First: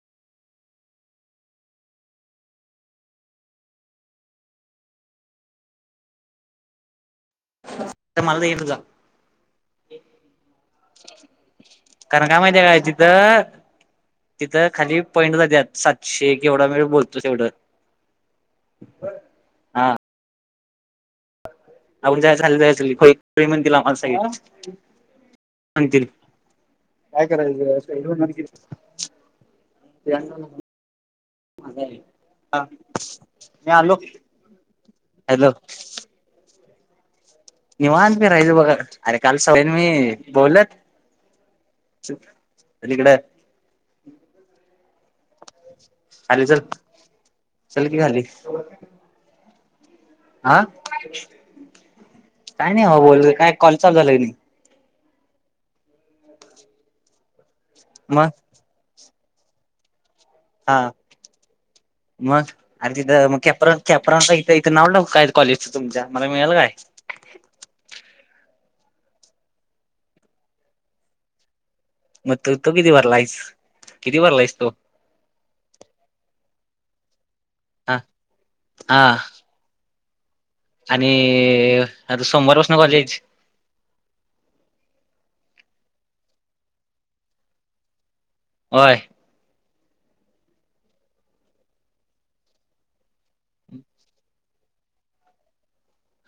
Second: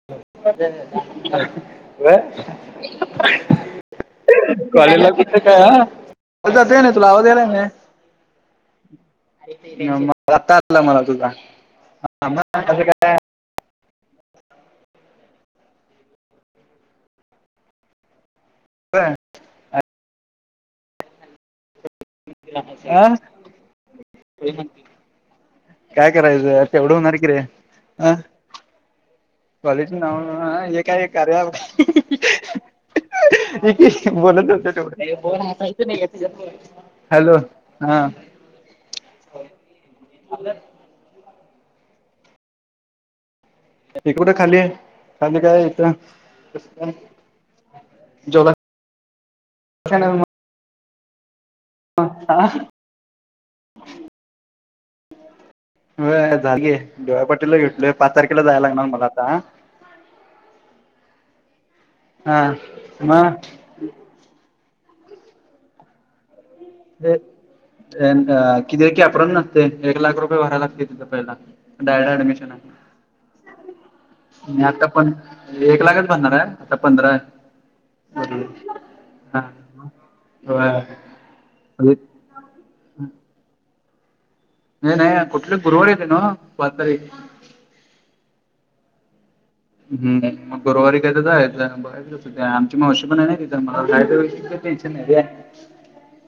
ह [unintelligible] [inaudible] कॉलेज कुठं काय अं, [inaudible] तुला आवाज यायलय? माल नईये तुझा आता [unintelligible] आलं मला तु, [unintelligible] कारण झां काय [inaudible] माहितीय काय तिथं तिथं खाली पॉईंट जात्यात, सातशे केवढा वेळ बोलतो, तेवढं व्हय [inaudible] अ हा आऊण जाय झा चाली हा? खुळे, [inaudible] खुळे म्हण तीला, माणसं सगळ. का करायच, तेवढ काय होणारकी र, करायचं अं? कॉलेज नाव, हे काय, काय कार्या मी आलो [inaudible] बोलत होतं, हॅलो तेवढयच नहीये [unintelligible] निवांत फिरायचं बघा, आणि काल [unintelligible] मी बोलत [unintelligible] [inaudible] लीकड ते कुड खाली ये, खाली काय, खाली चल इथ चल की खाली [inaudible] जेवला? चालल मं आं? [unintelligible] अं, आं? काय नही, हो बोल, काय कॉल, चालू झालंय नी. व्हय झालीये, डी वाय पाटीलला घेतलोय, पाच मग तारखेला, जायला लागणार मला आता, आ. हां, मद अणि तिथं मग कॅप्र कॅप्रा च इथे, इथे नाव [unintelligible] कॉलेजचं तुमच्या, मला मिळल काय? तिथे, क् कॅप राउंड नसते, एक लाख रुपये, भराय लागते, तिथे पहिल. डायड [inaudible] मग ऍडमिशन तू ये, तो किती भरलायस किती भरलायस मी तो आता पण एक लाखच भरणार ये, का पंधरा? [inaudible] हा हा होय. मी, आता सोमवार पासणं कॉलेज नहीं नहीं कुठलं गुरवार येतेना, पाच तारीख? व्हय. हम्म, मग गुरुवारी, काय त जायेच [unintelligible] तसं काय, आमची मावशी पण ये ना तिथं, मला [unintelligible] टेनशन नाही.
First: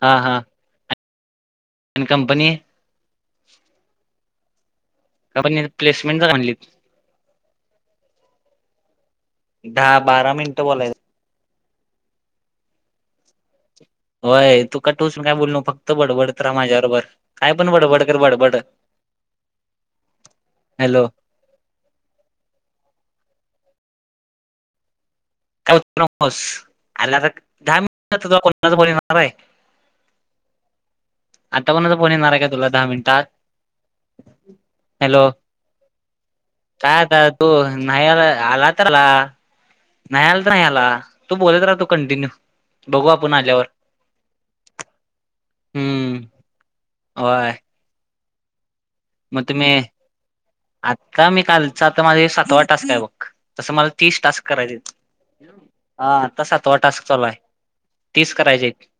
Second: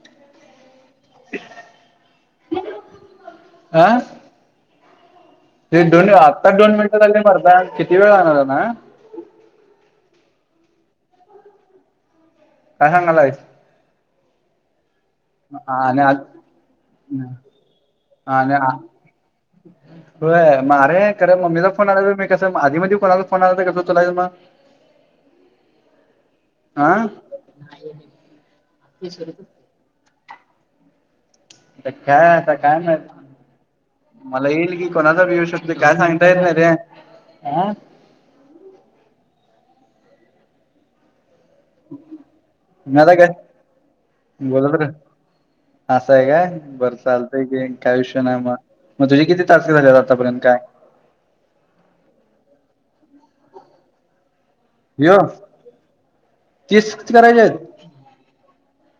हां हां. [unintelligible] अन कंपनी? अं? कंपनी ते दोनी प्लेसमेंट आत्ता, म्हणली दोन मिनटात आले मर्दा, किती वेळ राहणार ना? दहा, बारा, मिनटं बोलायच.. काय सांगालाय.... [inaudible] हो.... त कटूसून काय बोल. फक्त आणि आज बडबडत राहा. माझ्याबरोबर, काय पण बडबड कर, बडबड... हो [inaudible] मरे हॅलो [inaudible] का मम्मीचा फोन आला. मी कसं, आधी मध्ये कोणाला फो आला. कस तलाय मग.... हा आता [unintelligible] आता आ कोणाचा फोन काय येणार आहे का आता तुला काय दहा माहित मिनिटात मला येईल की कोणाचा हॅलो पण येऊ शकतो, काय सांगता येत नाही? रे काय आता तो, हा नाही आला तर आला, नाही आला तर नाही आला, तू बोलत राह. तू. कंटिन्यू मी बघू आता काय आपण आल्यावर. बोलत रे असं हम्म आहे काय, बरं चालतंय होय घे काय विषय नाही मग, मग तुझी किती तास झाल्यात आतापर्यंत काय, आत्ता मी कालच आता माझे सातवा टास्क आहे, बघ तस मला तीस टास्क करायचं आहेत. यो हा आता सातवा तीस टास्क चालू आहे, करायचे आहेत तीच करायची आहेत.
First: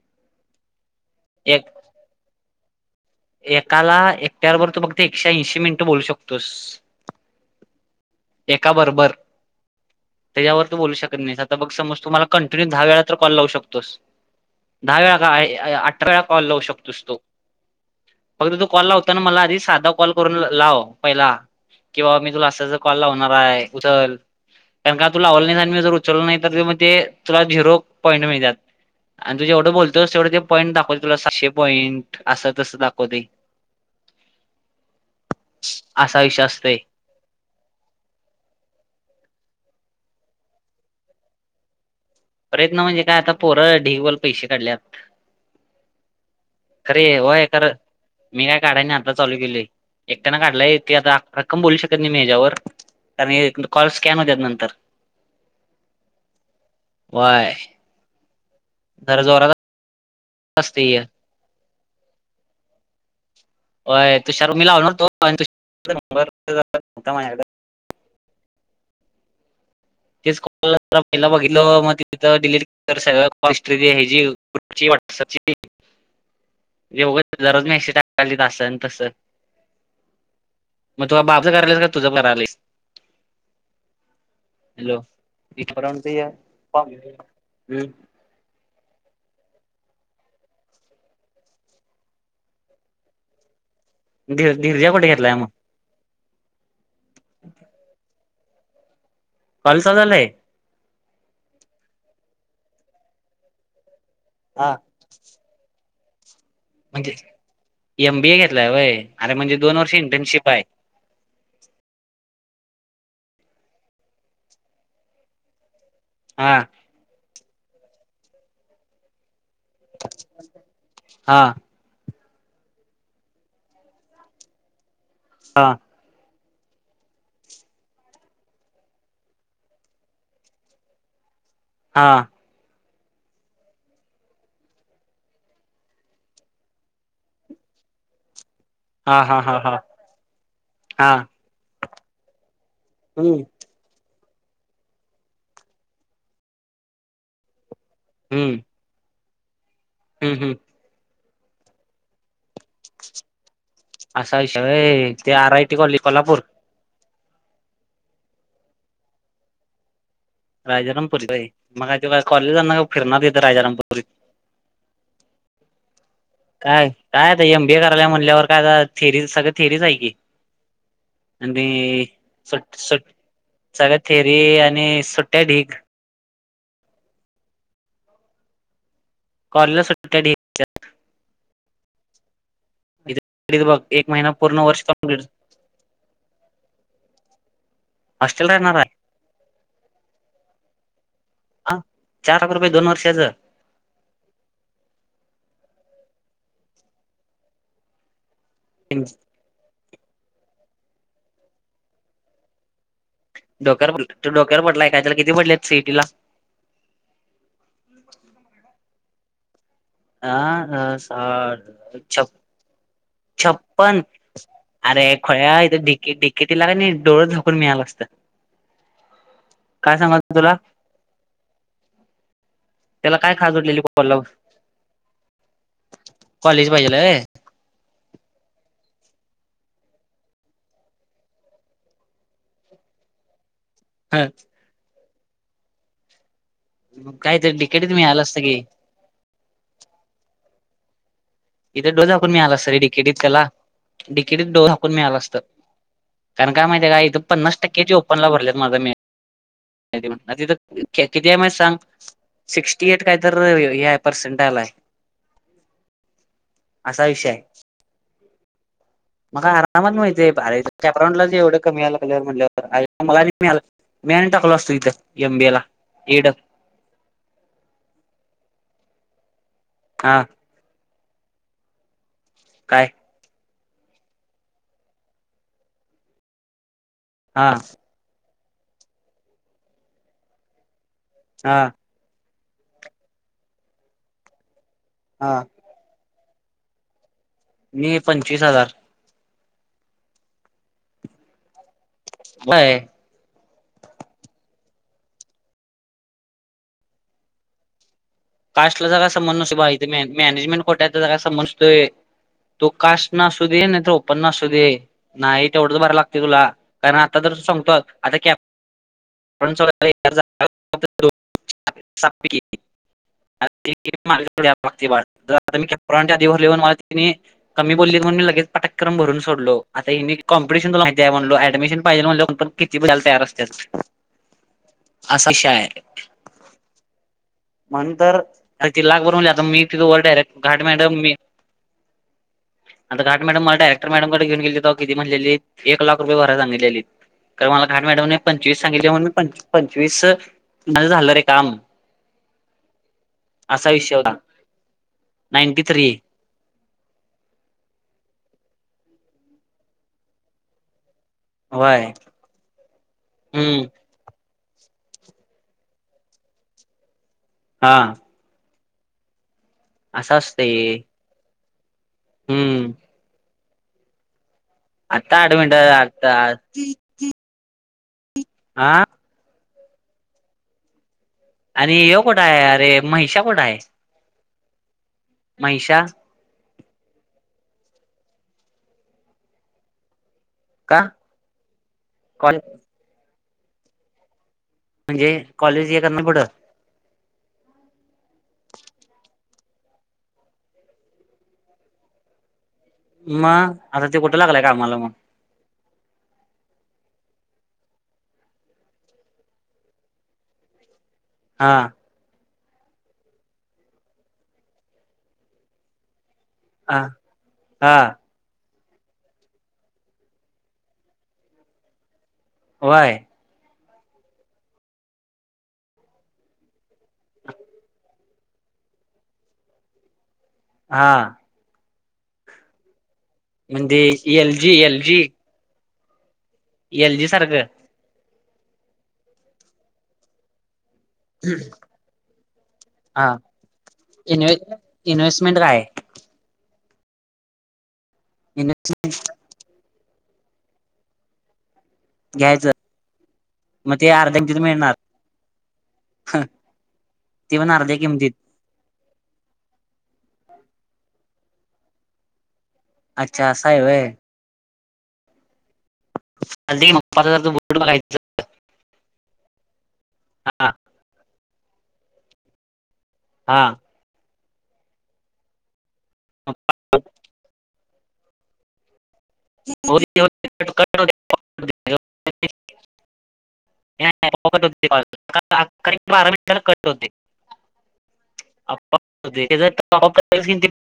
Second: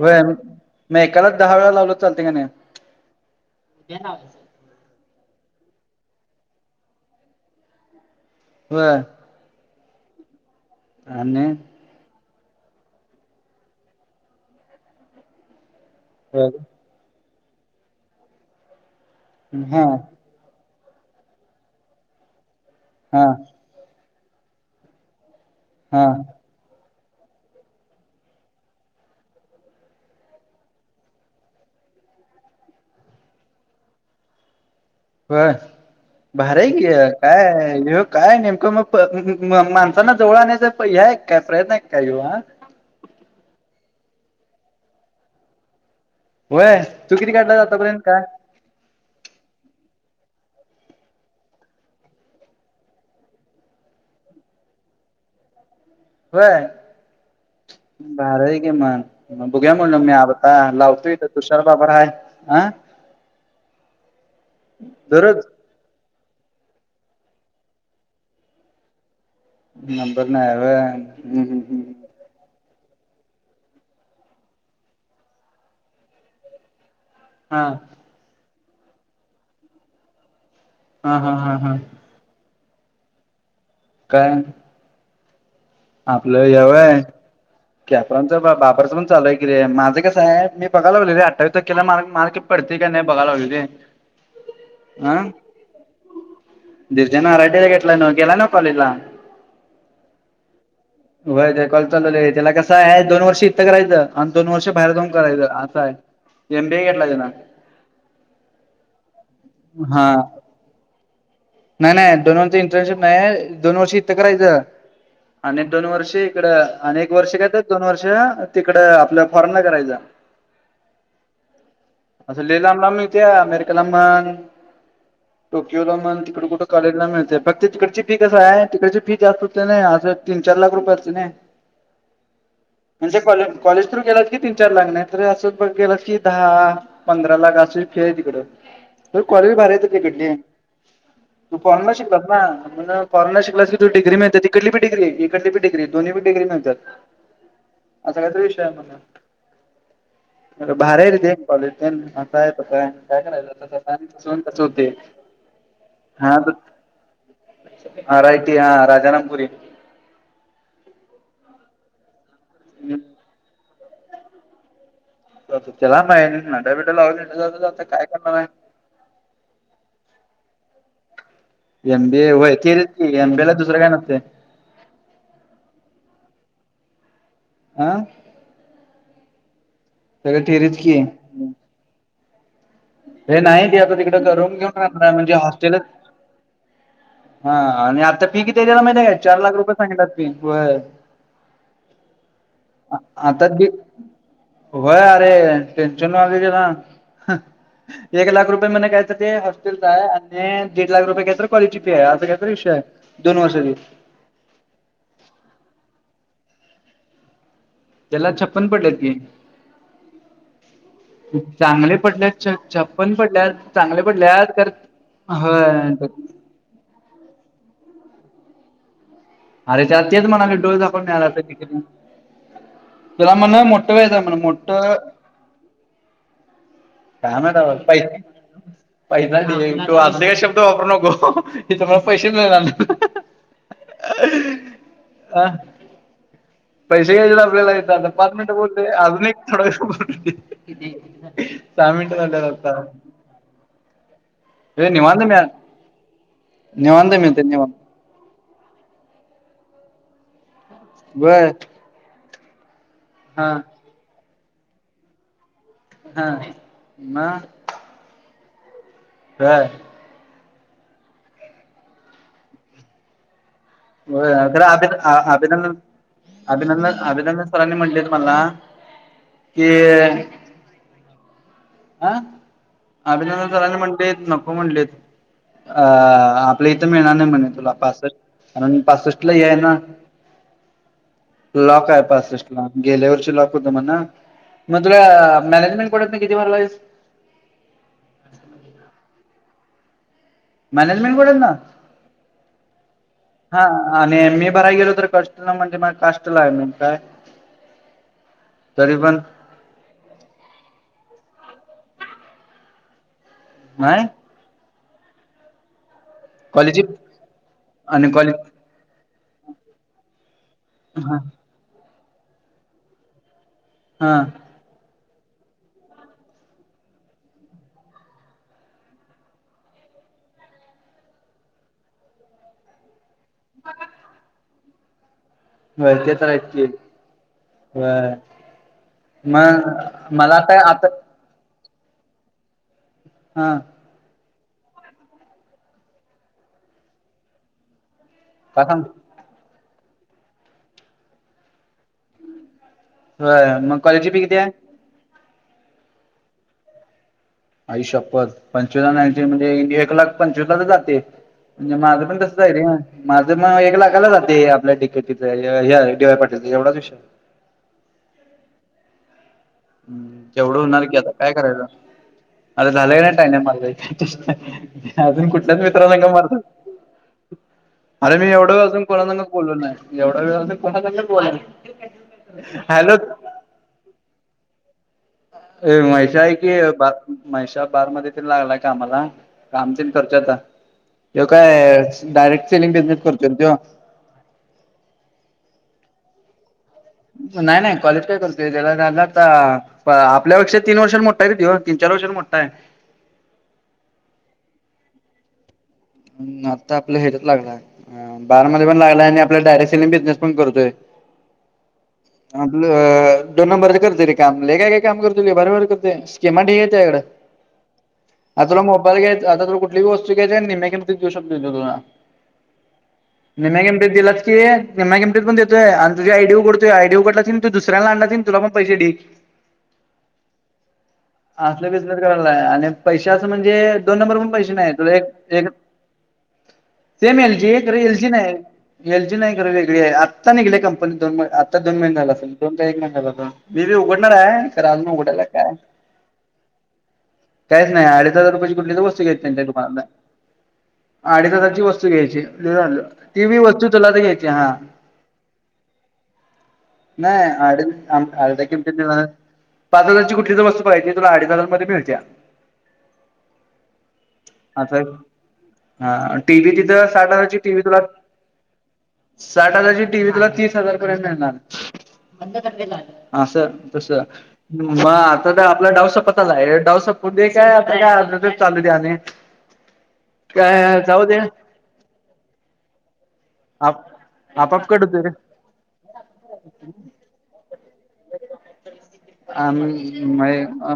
होय, मग एकालाच दहा एक वेळा लावलं तर चालतंय काय नाय. एकाला एकट्यावबर तू फक्त एकशे ऐंशी मिनटं बोलू शकतोस? एका होय बरोबर, त्याच्यावर तू बोलू शकत नाही आणि आता बघ समज तु कंटिन्यू दहा वेळा तर कॉल लावू शकतोस, दहा वेळा का अठरा वेळा कॉल लावू शकतोस? तु फक्त तू कॉल लावता ना मला आधी हा साधा कॉल करून लाव, पहिला कि बाबा मी तुला असं कॉल हा लावणार आहे. उचल कारण काय तु लावलं आणि मी जर हा उचललं नाही तर मग ते, तुला झिरो पॉईंट मिळतात? आणि तू जेवढं बोलतोस तेवढं ते पॉईंट दाखवत तुला सहाशे पॉईंट असं, तस दाखवतंय? बरं, भारी आहे की हे काय ह काय नेमकं मग माणसांना जवळ आणयच ह काय प्रयत्न आहेत काय य [inaudible] प्रयत्न म्हणजे काय आता पोर ढिगबाला पैसे काढल्यात. व्हय अरे तू किती होय खर काढलास आतापर्यंत काय [inaudible] काढाय नाही आता चालू केलोय, एकट्यान काढलाय ते आता रक्कम बोलू शकत नाही, मी हेच्यावर कारण, ह कॉल स्कॅन होतात नंतर होय, व्हय? भारी आहे की मग, जरा जोरात बघुया म्हणलं मी आता असतंय हे लावतोय. तुषारबाबर हाय अ [unintelligible] होय तुषार लावनार होतो [inaudible] दररोज नंबर नाही व्हय हम्म माझ्याकड हम्म हम्म [unintelligible] तिथं डिलीट कर सगळ हिस्ट्री [inaudible] ग्रुपची व्हॉट्सअपची हा [unintelligible] [inaudible] असं तसं मग हा तु हा माझं हा हा करायलास का तुझं करालीस काय, हॅलो, बाबरंच पण चालु हाय की रे माझं कस हाय मी बघायला लागलोय रे अठावीस तारखेला म मला पडतंय काय नाही बघायला लागलोय रे, धरर्जा कुठे घेतलाय मग, धीरजा आर आय टी ला घेतला न गेला न कॉलेजला. कॉलेज चालु झालय. होय ते कॉलेज चालु झालय आहे त्याला कस आहे दोन वर्ष इथ करायच. आणि दोन वर्ष हा बाहेर जाऊन करायच अस आहे. एम बी ए घेतला म्हणजे त्यानं एम बीए घेतलाय व्हय अरे म्हणजे दोन वर्ष हा इंटर्नशिप आहे. नाही नाही दोन वर्षची इंटर्नशिप नाही आहे दोन वर्ष इथ करायच. आणि दोन वर्ष इकड हा आणि एक वर्ष कायतर दोन वर्ष तिकड आपल्या फॉरेनला करायच. हा [inaudible] अस लई लांब लांब मिळतीया अमेरिकाला म्हण, हा टोकियोला म्हण तिकड कुठ कॉलेजला मिळते फक्त ते तिकडची फी कस आहे तिकडची फी जास्त होते ना अस तीन चार लाख रुपय आसतिल नाय. हां म्हणजे कॉले कॉलेज थ्रू गेलात की तीन चार लाख नाही तर अस बघ गेलास की दहा पंधरा लाख आशि फि आहे तिकड पण हा हा कॉलेज हा भारी हा आहे तिकडले. हा तू फॉरेनला शिकला ना मग फॉरेनला हम्म शिकलास की तू डिग्री मिळत्या तिकडली बी. डिग्री इकडली बी डिग्री दोन्ही बी डिग्री मिळत्यात असा काहीतरी हम्म विषय आहे म्हण. हम्म हम्म भारी आहे रे ते कॉलेज पण. काय [unintelligible] कस करायच तस असा कस विषय होते. व्हय ते R I T college Kolhapur R I T हा राजारामपुरी. राजारामपुरी होय मग ते कॉलेजला जाणार का फिरणार तीथ राजारामपुरीत. त्याला काय. नडा काय बिडा काय आता एम लावला बीए करायला करणार म्हणल्यावर आहे काय थेरी सगळ थेरीच आहे की. आणि एमबीए होय सट तेच सट की एमबीए ला दुसरं काय सगळ्या नसतंय. थेरी आणि सुट्टया ढीग. आ कॉलेजला सुट्ट सगळं थेरीच की. हे इथं नाही ते बघ आता एक तिकड महिना रूम पूर्ण घेऊन वर्ष राहणार कंप्लीट म्हणजे हॉस्टेलच. हा आणि आ आता फी हॉस्टेल किती आहे राहणार त्याला माहिती का चार लाख रुपये सांगितल्यात फी. हा चार लाख रुपये दोन वर्षांच. आता बी होय अरे टेन्शन आलय त्याला एक लाख रुपये म्हणे काय तर ते होस्टेलचे आणि दीड लाख रुपये काय तर कॉलेजची फी आहे असा कायतरी विषय आहे. दोन वर्षाची डोक्यावर पडलाय काय तो डोक्यावर पडलाय काय त्याला किती पडल्यात सी इ टी ला. त्याला छप्पन पडलेत की. आ अह साठ छप छ छप्पन पडले. छप्पन अरे खुळ्या इथ होय ढिकी [unintelligible] नाही डोळ झाकून मिळाल असत. अरे त्याला तेच म्हणालो तुला डोळे झाकुन मिळल असत डिकेटीला. त्याला काय म्हण खाज उठलेली मोठ कोल्हापूर व्हयचय म्हण मोठ कॉलेज पाहिजेलय व्हय. काय माहीत [unintelligible] पै ते शब्द वापरू नको इथ मला पैसे मिळणार नाही. ह [unintelligible] पैसे मग घ्यायचेत काहीतरी आपल्याला डिकेटीत याच आता मिळालं पाच असतं मिनट की बोलते अजून एक थोडा वेळ बोल की. इथे डोळ झाकून मिळायला असतं रडिकेटत त्याला डीकेटत डोळ हे झाकून मिळाला निवांत मी असतं. कारण काय माहिती निवांत का मी तर पनास निवांत टके ची ऑ. ला भरलेत माझा म तथ किती आहे बर माहि सांग. सिक्स्टी एट काय तर हा हे पर्सेंटाला आलय. हा. असा विषय मग हाय. म होय आरामात मिळतय आरे कॅप्रंड ला एवढं कमी यायेलग्ल्यवर म्हटल्यावर काय. मला मिळा मिळा मी आणि होय टाकलो खरं असतो अभि इथं एमबी ला अभिनंदन एड. अभिनंदन अभिनंदन सरांनी म्हटलेत मला कि. हा आं. काय. अभिनंदन सरांनी म्हणलेत नको म्हणलेत अ. आपला इथं मिळणार नाही म्हणे हा तुला पासष्ट आणि पासष्ट ला आहे ना. हा लॉक आहे पासष्ट ला गेल्या वष लॉक होत म्हण ना मग तुला हा मॅनेजमेंट. पडत नाही किती. मी पंचवीस हजार. मॅनेजमेंट कर ना. बाय. हा आणि एम ए भराय गेलो तर कष्टला म्हणजे म काष्टला आहे म काय. [inaudible] कास्टला तरी जाग पण संबंध नस बाे मॅनेजमेंट खोट्याचा जाग संमंध न सतोय तो कास्ट. असू दे नाही तर ओ पन अ सू दे नाही ते एवढं भरायलागत. तुला कॉलेज कारण आता तर सांगतो आणि आता. कॉलेज हा [unintelligible] हा वाता मीच्या आधीवर लिहून मला ति. कमी बोललीत म्हण मीगेच पाटक्रमरूनोलो आता ही कॉम्पटिशन त माहि आहे म्हणलो डमिशन पाहिजे म्हलंण. किती बलत तयार असत्यात असा विषय हाय. होय ते तर आहे च कि. म्हणून होय तर ती लाख भर म्हणली आता मग मी तिथं वर डायरेक्ट मला तर घाट आता. मॅडम मी आता काट मॅडम हा मला डयर. मॅडमकडे घेऊ गेली तर किती म्हणलेली एक लाख रुपये भरय सांगलेली तर मला घाट मॅडम. पंचवीस का सांग सांगित म्हण मी पंचवीस म्हझं झालं रे काम. होय असा मग विषय कॉलेजची होता फी किती आहे नाईंटी थ्री. आई शपथ पंचवीसंची म्हणजे एक लाख पंचवीस जाते. म्हणजे व्हय माझं पण तसं जाय रे माझं मग हम्म एक लाखाला जाते आपल्या. ती ह्याडीवाय पाटीलचा एवढाच विषय. हा. असं हम् जवढं असतंय होणार की आता काय करायच आर हम्म झालंय नाही टाय नाही मझ. आता अजून आठ कुठल्याच मिनिटं मित्रां न का आता मारतात. अरे मी एवढ्याे वेळ अ हा जून कोणा संग बोलो नाही. अरे ह्यो कुठाय हॅलो महेशा कुठाय. अ महेशा हाय कि. ब महेशा बार मध्ये ते लागलाय कामाला काम त करच्याता. का ते काय कॉ डायरेक्ट सेलिंग बिझनेस करतो त. म्हणजे कॉलेज ये कर नाही पुढं. नाय, नाय कॉलेज काय करतोय त्याला झालं आता प आपल्यापेक्षा तीन वर्षानं मोठा आहे रे त्यो, तीन -चार वर्षानं मोठा आहे. मग आता त्यो कुठं लागलायं कामाला मग? हं.. आत्ता आपलं हेझ्यात लागलाय. ह बारामध्ये पण लागलाय आणि आपला डायरेक्ट सेलिंग बिझनेस पण करतोय. हा आपलं दोन नंबरचं करतोय रे काम, लई काय- काय काम करतोय, लई भारी -भारी करतंय. स्कीमा ढीग हायत हा तेज्याकडं हा आता तुला मोबाईल घ्यायचा, आता तुला कुठली वस्तू घ्यायच्या निम्म्या किंमतीत देवू शकतोय त्यो तुला. व्हयं निम्म्या किंमतीत दिलास की, निम्म्या किंमतीत पण देतोय आणि तुझी आय डी उघडतोय, आयडी उघडलास की, तू दुसऱ्याला आणलास की नाही तुला पण पैसे ढीग. हा असले बिझनेस करायलाय आणि पैशे असं म्हणजे दोन नंबर पण एल पैसे जी नाही एल तुला जी एक सेम एल जी आहे, खरं एल जी नाही, एल जी नाही, खरं वेगळी आहे आत्ता निघल्या कंपनी. दोन म आत्ता दोन महिने झाल असल, दोन का एक महिना हा झालं असून मी बी उघडणार इन्व्हे आहे आजून उघडायचाय काय काहीच नाही अडीच हजार रुपयाची कुठली तर वस्तू घ्यायची तेच्या दुकानातनं. अडीच हजारची वस्तू घ्यायची, घ्यायचं लई झालं ती बी वस्तू मग ते तुला अर्ध्या घ्यायची किमतीत हा मिळणार नाही ते पण अडीच, अर्ध्या थ किमतीत अर्ध्या किमतीत. ते निराळच पाच हजारची कुठली तर वस्तू पाहिजे तुला अडीच हजार मध्ये मिळत्या, अच्छा, असाय व्हय. आता हा टीव्ही चालतंय की मग तिथं पाच साठ हजारचं हजारची बुट टीव्ही तुला बघायचं साठ हजारची टीव्ही तुला तीस हजार पर्यंत मिळणार बंद कर ते गाणं हा असं. तस मग आता तर आपला डाव सपत आलाय, ह्यो डाव सपून दे काय [unintelligible] चालू दे आणि [unintelligible] काय जाऊ दे आप आपोआप कट होतय रे [unintelligible] कट होतय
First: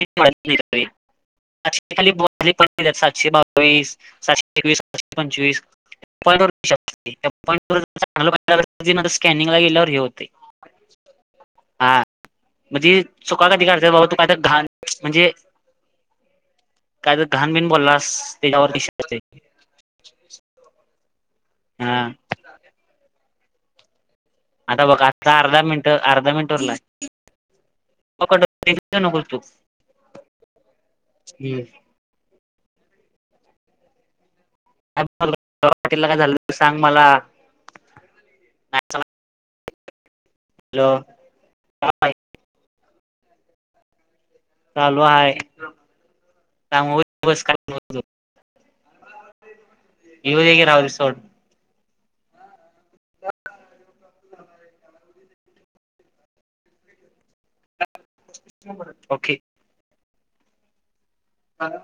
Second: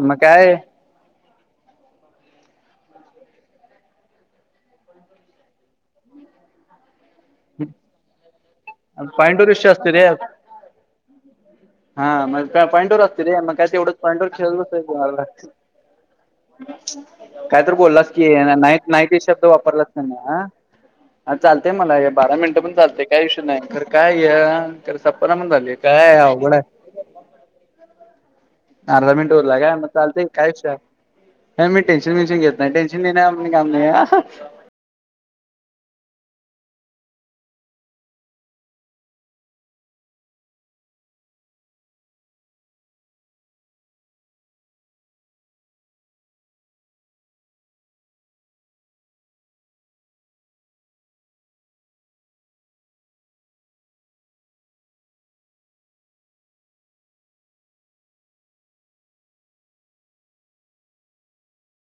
मग काय सातशे खालीले सातशे बावीस, सातशे एकवीस सातशे पंचवीस [unintelligible] पॉईंटॉंट पॉईंट वर स्कॅनिंग ला विषय गेल्यावर असतोय हे रे होतयं. हा मग त्या पॉईंट वर म्हणजे असतंय रे चुका मग कधी काय करतात तेवढंच बाबा तू पॉईंटवर काय तर घाण खेळतच तमला म्हणजे [unintelligible] घाण काय बिन तर बोललास की, त्याच्यावर नाही विषय नाही असते. ते शब्द वापरला अन हं चालतेय मला हा बारा मिनिटं पण चालतंय, काय ईशू नाही खर काय हे.. आता खरं बघ सपना आता पण अर्धा झालंय मिनिट काय अर्धा अवघड आहे. [unintelligible] अर्धा नकोस मिनटं तू उरलाय काय म चालत काय विषय हाय. टेन्शन- बिन्शन घेत नाही टेन्शन घेणं आपलं काम नाही. [unintelligible] तिला काय झालं तर सांग मला हॅलो [unintelligible] [inaudible] चालू हाय त्यामुळं गप बस काय [unintelligible] हे हू दे की, राहू दे सोड. [unintelligible] Okay hello